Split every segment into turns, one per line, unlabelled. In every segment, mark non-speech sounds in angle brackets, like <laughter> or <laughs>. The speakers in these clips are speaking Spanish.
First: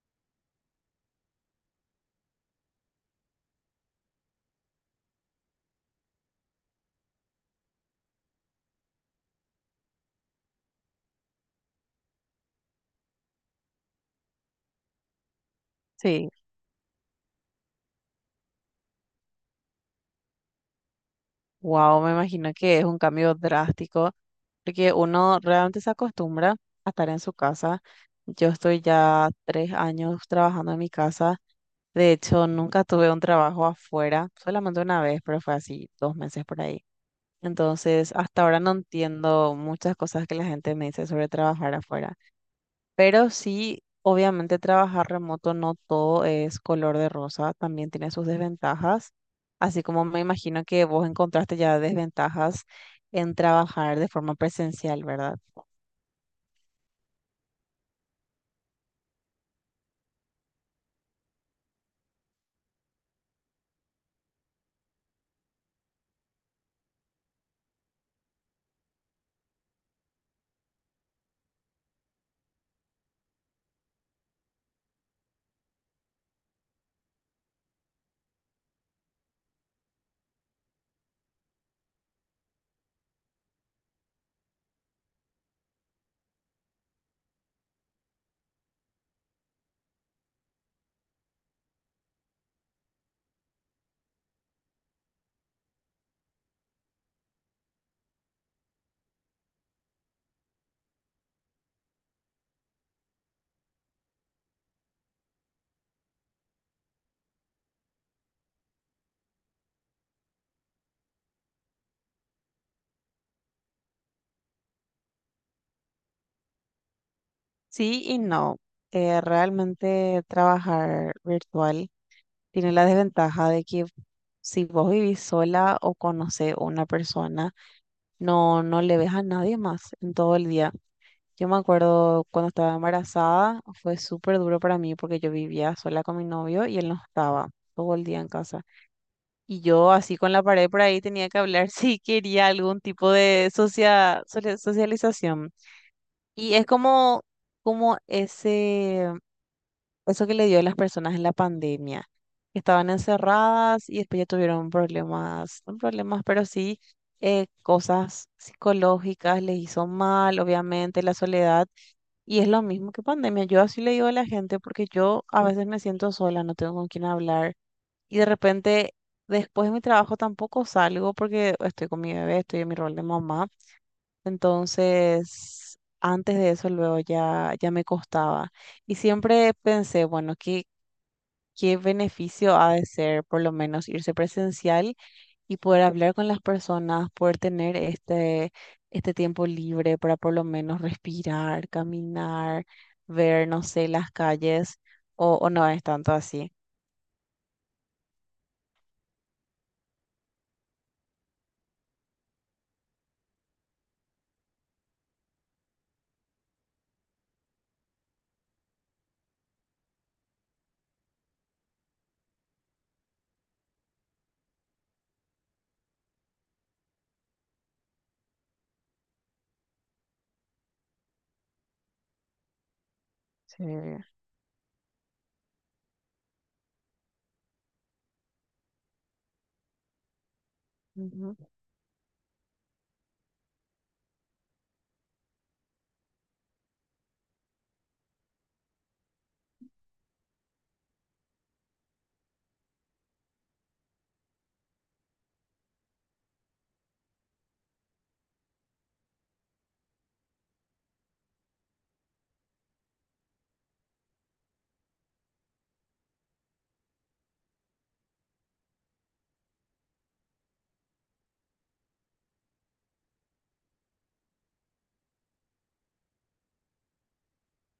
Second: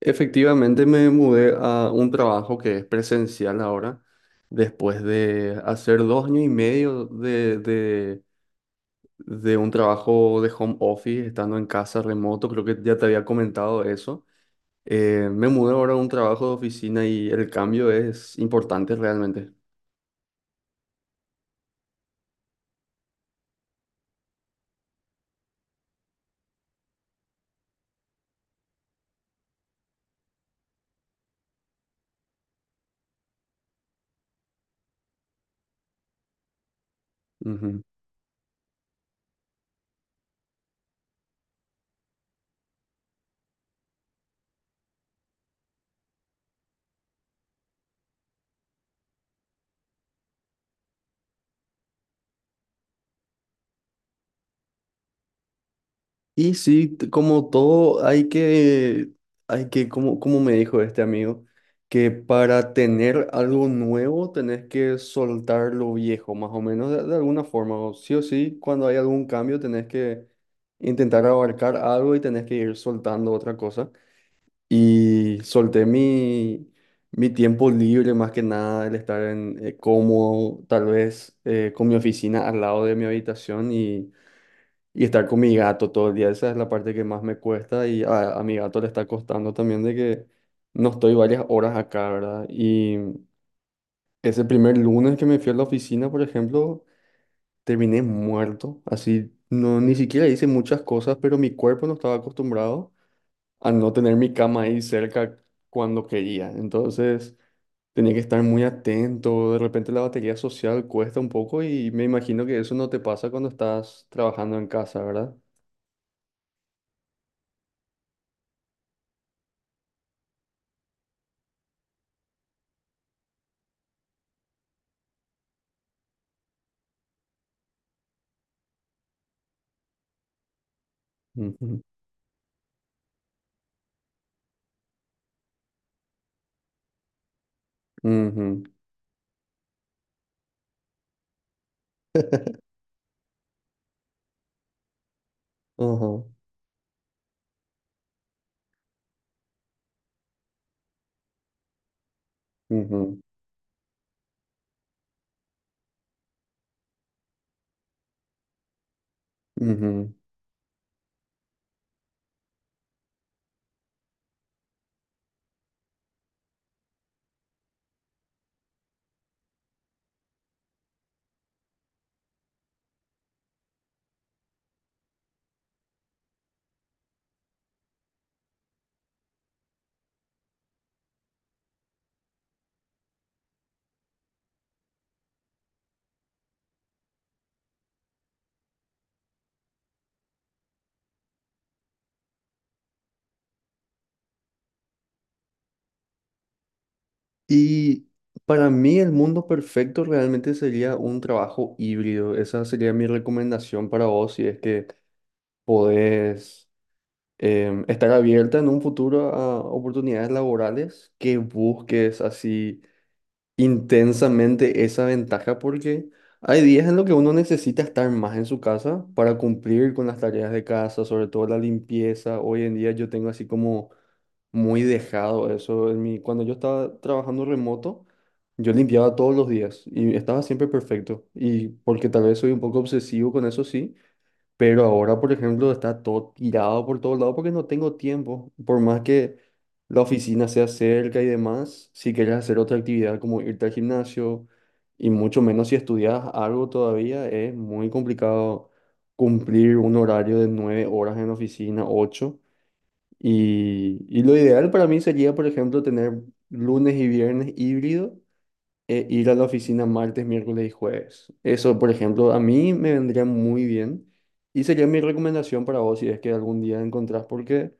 Efectivamente me mudé a un trabajo que es presencial ahora, después de hacer dos años y medio de un trabajo de home office, estando en casa remoto, creo que ya te había comentado eso. Me mudé ahora a un
Sí,
trabajo de oficina y el cambio es importante realmente.
wow, me imagino que es un cambio drástico, porque uno realmente se acostumbra a estar en su casa. Yo estoy ya 3 años trabajando en mi casa. De hecho, nunca tuve un trabajo afuera, solamente una vez, pero fue así, 2 meses por ahí.
Ujú.
Entonces, hasta ahora no entiendo muchas cosas que la gente me dice sobre trabajar afuera. Pero sí, obviamente trabajar remoto no todo es color de rosa, también tiene sus desventajas, así como me imagino que vos encontraste ya desventajas en trabajar de forma presencial, ¿verdad?
Y sí, como todo, como me dijo este amigo, que para tener algo nuevo tenés que soltar lo viejo, más o menos, de alguna forma. O sí, cuando hay algún cambio tenés que intentar abarcar algo y tenés que ir soltando otra cosa. Y solté mi tiempo libre, más que nada, el estar en, cómodo, tal vez con mi oficina al lado de mi habitación y estar con mi gato todo el día, esa es la parte que más me cuesta y a mi gato le está costando también de que no estoy varias horas acá, ¿verdad? Y ese primer lunes que me fui a la oficina, por ejemplo, terminé muerto, así, no, ni siquiera hice muchas cosas, pero mi cuerpo no estaba acostumbrado a no tener mi cama ahí cerca cuando quería. Entonces tenía que estar muy atento, de repente la batería social cuesta un poco y me imagino que eso no te pasa cuando estás trabajando en casa, ¿verdad?
Sí y no. Realmente trabajar virtual tiene la desventaja de que si vos vivís sola o conocés a una persona, no, no le ves a nadie más en todo el día. Yo me
Ujú.
acuerdo cuando estaba embarazada, fue súper duro para mí porque yo vivía sola con mi novio y él no estaba todo el día en
Ujú.
casa. Y yo así con la pared por ahí tenía que hablar <laughs> si quería algún
<laughs>
tipo de socialización.
Ujú,
Y es como eso que le dio a las personas en la pandemia, que estaban
ujú,
encerradas y después ya tuvieron problemas, no problemas, pero sí cosas psicológicas, les hizo
ujú.
mal, obviamente, la soledad y es lo mismo que pandemia. Yo así le digo a la gente porque yo a veces me siento sola, no tengo con quién hablar. Y de repente, después de mi trabajo tampoco salgo porque estoy con mi bebé, estoy en mi rol de mamá. Entonces, antes de eso, luego ya, ya me costaba. Y siempre pensé, bueno, ¿qué beneficio ha de ser por lo menos irse presencial? Y poder hablar con las personas, poder tener este tiempo libre para por lo menos respirar, caminar, ver, no sé, las calles, o no es tanto así.
Y para mí el mundo perfecto realmente sería un trabajo híbrido. Esa sería mi recomendación para vos si es que podés estar abierta en un futuro a oportunidades laborales que busques así intensamente esa ventaja porque hay días en los que uno necesita estar más en su casa para cumplir con las tareas de casa, sobre todo la limpieza. Hoy en día yo tengo así
Sí,
como muy dejado eso. Cuando yo estaba trabajando remoto, yo limpiaba todos los días y estaba siempre perfecto.
ujú.
Y porque tal vez soy un poco obsesivo con eso, sí, pero ahora, por ejemplo, está todo tirado por todos lados porque no tengo tiempo. Por más que la oficina sea cerca y demás, si quieres hacer otra actividad como irte al gimnasio y mucho menos si estudias algo todavía, es muy complicado cumplir un horario de nueve horas en la oficina, ocho. Y lo ideal para mí sería, por ejemplo, tener lunes y viernes híbrido e ir a la oficina martes, miércoles y jueves. Eso, por ejemplo, a mí me vendría muy bien y sería mi recomendación para vos si es que algún día encontrás, porque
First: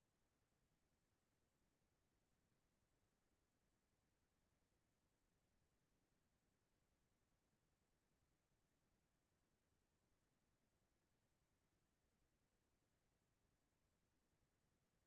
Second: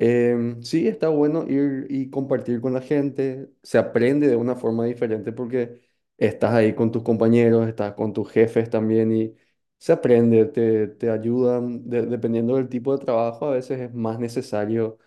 Sí, está bueno ir y compartir con la gente. Se aprende de una forma diferente porque estás ahí con tus compañeros, estás con tus jefes también y se aprende, te ayudan. Dependiendo del tipo de trabajo, a veces es más necesario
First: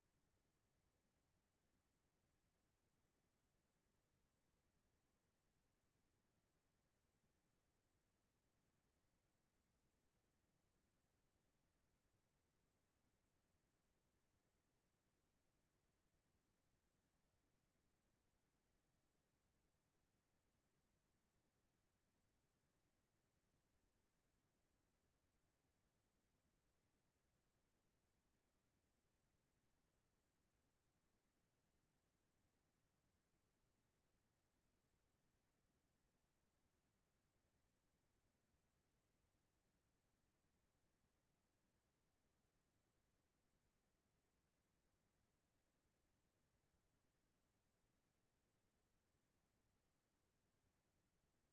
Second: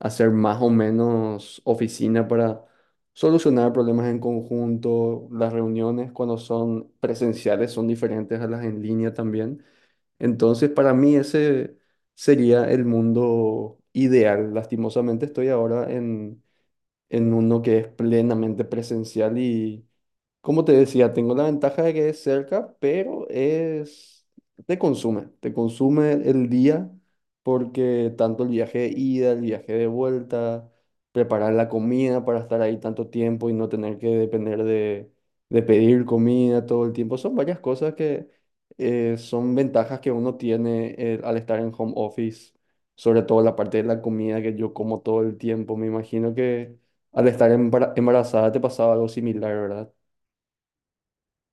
hacer más o menos oficina para solucionar problemas en conjunto. Las reuniones cuando son presenciales son diferentes a las en línea también. Entonces, para mí ese sería el mundo ideal. Lastimosamente estoy ahora en uno que es plenamente presencial y, como te decía, tengo la ventaja de que es cerca, pero es, te consume el día porque tanto el viaje de ida, el viaje de vuelta, preparar la comida para estar ahí tanto tiempo y no tener que depender de pedir comida todo el tiempo, son varias cosas que son ventajas que uno tiene al estar en home office. Sobre todo la parte de la comida que yo como todo el tiempo. Me imagino que al estar embarazada te pasaba algo similar, ¿verdad?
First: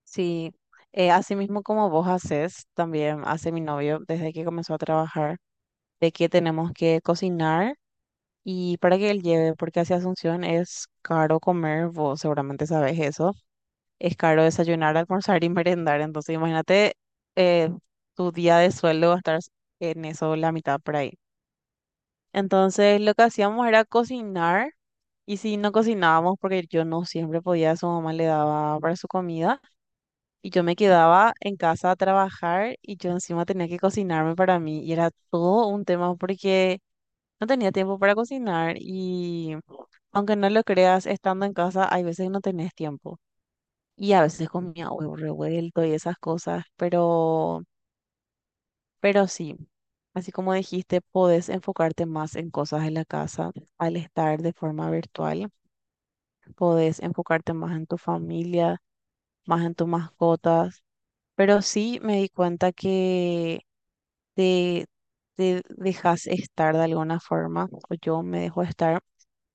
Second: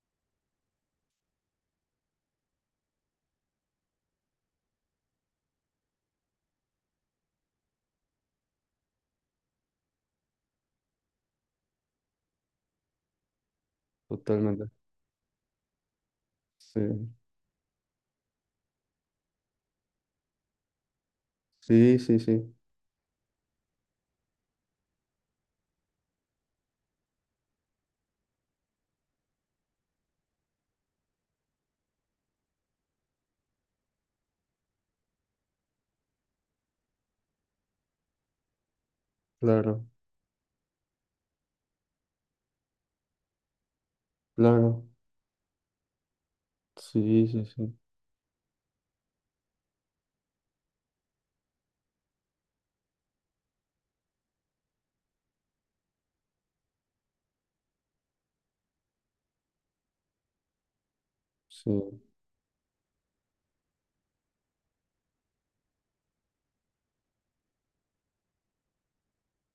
Sí, así mismo como vos haces, también hace mi novio desde que comenzó a trabajar, de que tenemos que cocinar. Y para que él lleve, porque hacia Asunción es caro comer, vos seguramente sabes eso. Es caro
Totalmente.
desayunar, almorzar y merendar. Entonces,
Sí,
imagínate, eh, tu día de sueldo va a estar en eso, la mitad por ahí.
sí, sí, sí,
Entonces, lo que hacíamos era cocinar. Y si no cocinábamos, porque yo no siempre podía, su mamá le daba para su comida. Y yo me quedaba en casa a trabajar y yo encima tenía que cocinarme para mí. Y era todo un tema porque no tenía tiempo para cocinar. Y
claro,
aunque no lo creas, estando en casa, hay veces que no tenés tiempo. Y a veces
claro.
comía huevo revuelto y esas cosas,
Sí, sí,
pero,
sí,
pero sí, así como dijiste, podés enfocarte más en cosas de la casa al estar de forma virtual, podés enfocarte más en tu familia, más en tus mascotas, pero
sí.
sí
<laughs>
me di cuenta que te, te dejas estar de alguna forma, o yo me dejo estar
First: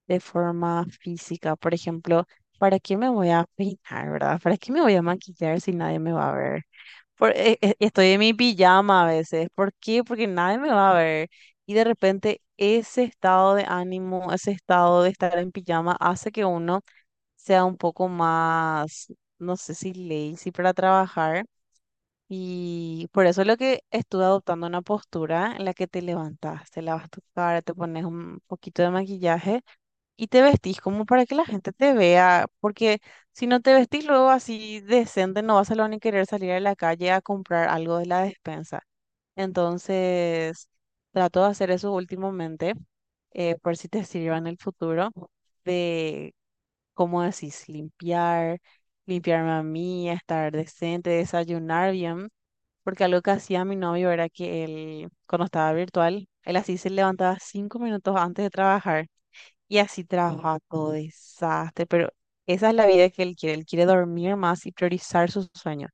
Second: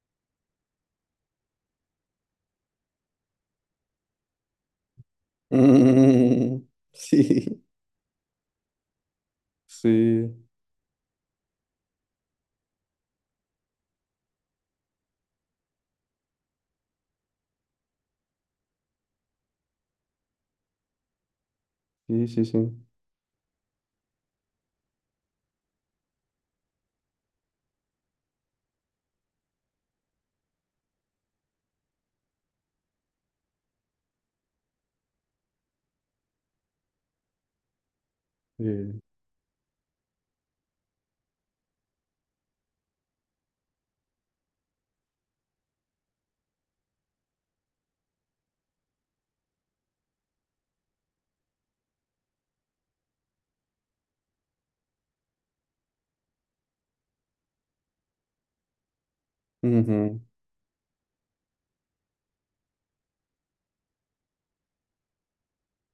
de forma física. Por ejemplo, ¿para qué me voy a peinar, verdad? ¿Para qué me voy a maquillar si nadie me va a
Mm,
ver?
sí.
Estoy en mi pijama a veces. ¿Por qué? Porque
Sí,
nadie me va a ver. Y de repente ese estado de ánimo, ese estado de estar en pijama hace que uno sea un poco más, no sé si lazy para trabajar.
sí, sí, sí.
Y por eso es lo que estuve adoptando una postura en la que te levantas, te lavas tu cara, te pones un poquito de maquillaje y te vestís como para que la gente te vea, porque si no te vestís luego así decente, no vas a lo ni querer salir a la calle a comprar algo de la despensa.
Eh,
Entonces, trato de hacer eso últimamente, por si te sirva en el futuro, de, ¿cómo decís? Limpiarme a mí, estar decente, desayunar bien. Porque algo que hacía mi novio era que él, cuando estaba virtual, él así se levantaba 5 minutos antes de trabajar y así
ujú,
trabaja todo desastre, pero esa es la vida que él quiere. Él quiere dormir más y priorizar sus sueños.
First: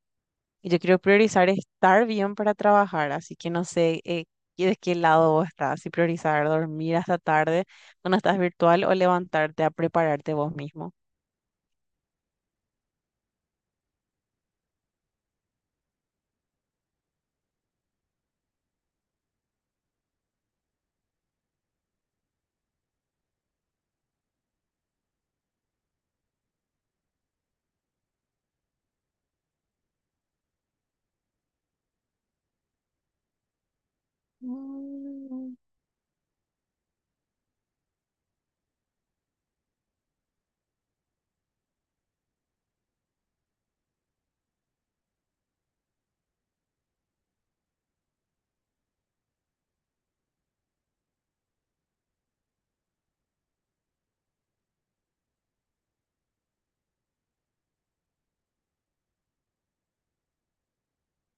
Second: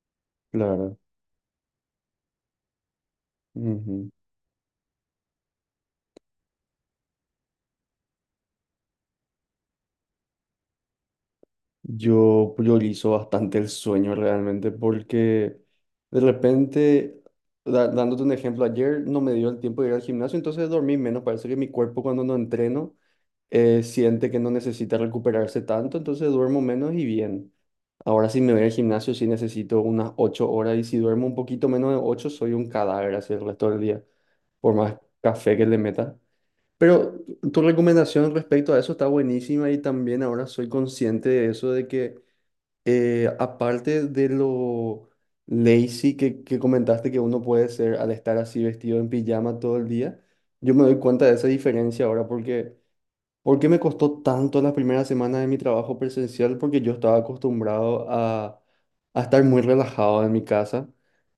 Y yo quiero
claro.
priorizar estar bien para trabajar, así que no sé
Ujú.
de qué lado vos estás, si priorizar dormir hasta tarde cuando estás virtual o levantarte a prepararte vos mismo.
Yo priorizo bastante el sueño realmente porque de repente, dándote un ejemplo, ayer no me dio el tiempo de ir al gimnasio, entonces dormí menos. Parece que mi cuerpo cuando no entreno... siente que no necesita recuperarse tanto, entonces duermo menos y bien. Ahora si me voy al gimnasio sí necesito unas 8 horas y si duermo un poquito menos de 8 soy un cadáver así el resto del día, por más
Mm,
café que le meta. Pero tu recomendación respecto a eso está buenísima y también ahora soy consciente de eso, de que aparte de lo lazy que comentaste que uno puede ser al estar así vestido en pijama todo el día, yo me doy cuenta de esa diferencia ahora porque... ¿Por qué me costó tanto las primeras semanas de mi trabajo presencial? Porque yo estaba acostumbrado a estar muy relajado en mi casa,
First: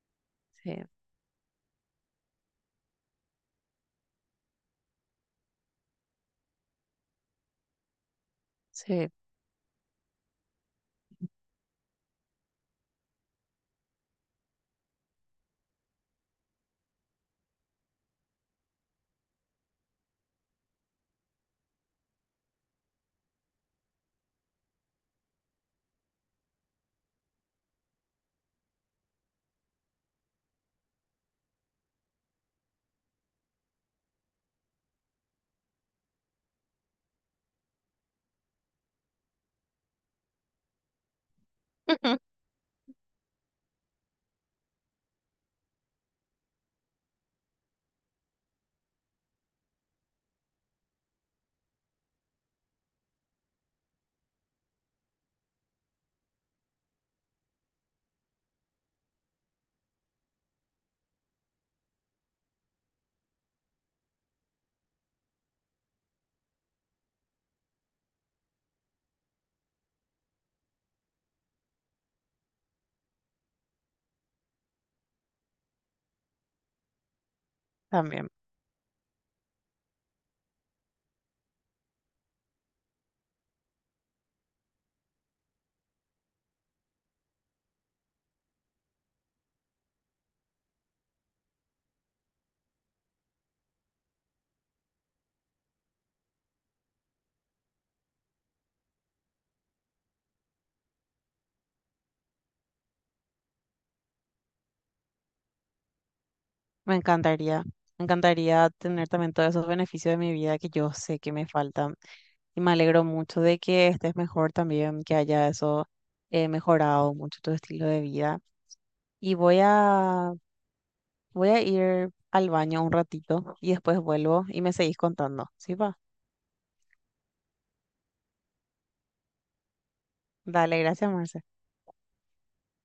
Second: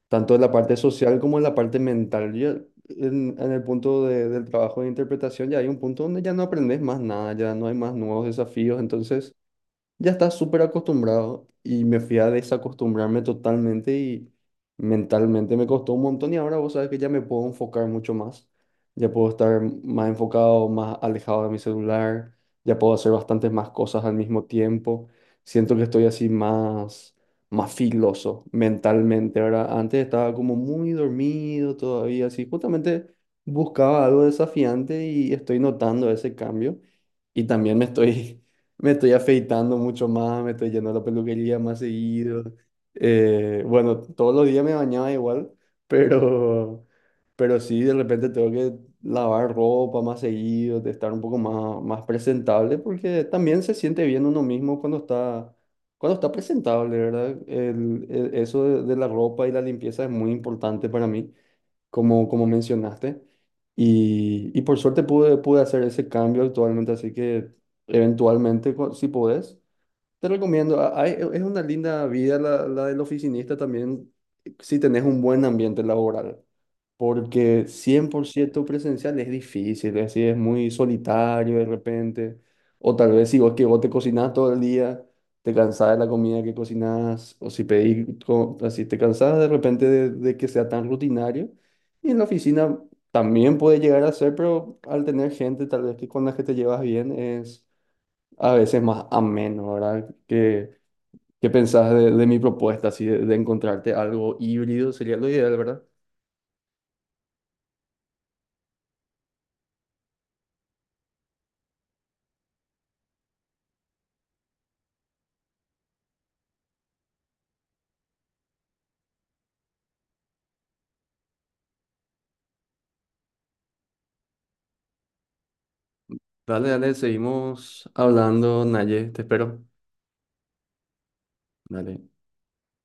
tanto en la
sí,
parte social como en la parte mental. Yo, en el punto del trabajo de interpretación ya hay un punto donde ya no aprendes más nada, ya no hay más nuevos desafíos,
sí,
entonces ya estaba súper acostumbrado y me fui a desacostumbrarme totalmente y mentalmente me costó un montón y ahora vos sabes que ya me puedo enfocar mucho más, ya puedo estar más enfocado, más alejado de mi celular, ya puedo hacer bastantes más cosas al mismo tiempo, siento que estoy así más, más filoso mentalmente, ahora antes estaba como muy dormido todavía, así justamente buscaba algo desafiante y estoy notando ese cambio y también me estoy... <laughs> Me estoy afeitando mucho más, me estoy yendo a la peluquería más
<laughs>
seguido. Bueno, todos los días me bañaba igual, pero, pero sí, de repente tengo que lavar ropa más seguido, de estar un poco más presentable, porque también se siente bien uno mismo cuando está presentable, ¿verdad? Eso de la ropa y la limpieza es muy importante para mí como mencionaste. Y por suerte pude hacer ese cambio actualmente, así que eventualmente, si podés, te recomiendo, es una linda vida la del oficinista también si tenés un buen ambiente laboral, porque cien por
también.
ciento presencial es difícil, es decir, es muy solitario de repente, o tal vez si vos que vos te cocinás todo el día, te cansás de la comida que cocinás, o si pedís, así te cansás de repente de que sea tan rutinario, y en la oficina también puede llegar a ser, pero al tener gente tal vez que con la que te llevas bien es a veces más ameno, ¿verdad? ¿Qué pensás de mi propuesta, así de encontrarte algo híbrido? Sería lo ideal, ¿verdad?
Me encantaría, me encantaría tener también todos esos beneficios de mi vida que yo sé que me faltan. Y me alegro mucho de que estés mejor también, que haya eso mejorado mucho tu estilo de vida. Y voy a ir al baño un ratito y después vuelvo y me seguís contando. ¿Sí va?
Dale, dale, seguimos hablando, Naye, te espero.
Dale, gracias, Marce.
Dale.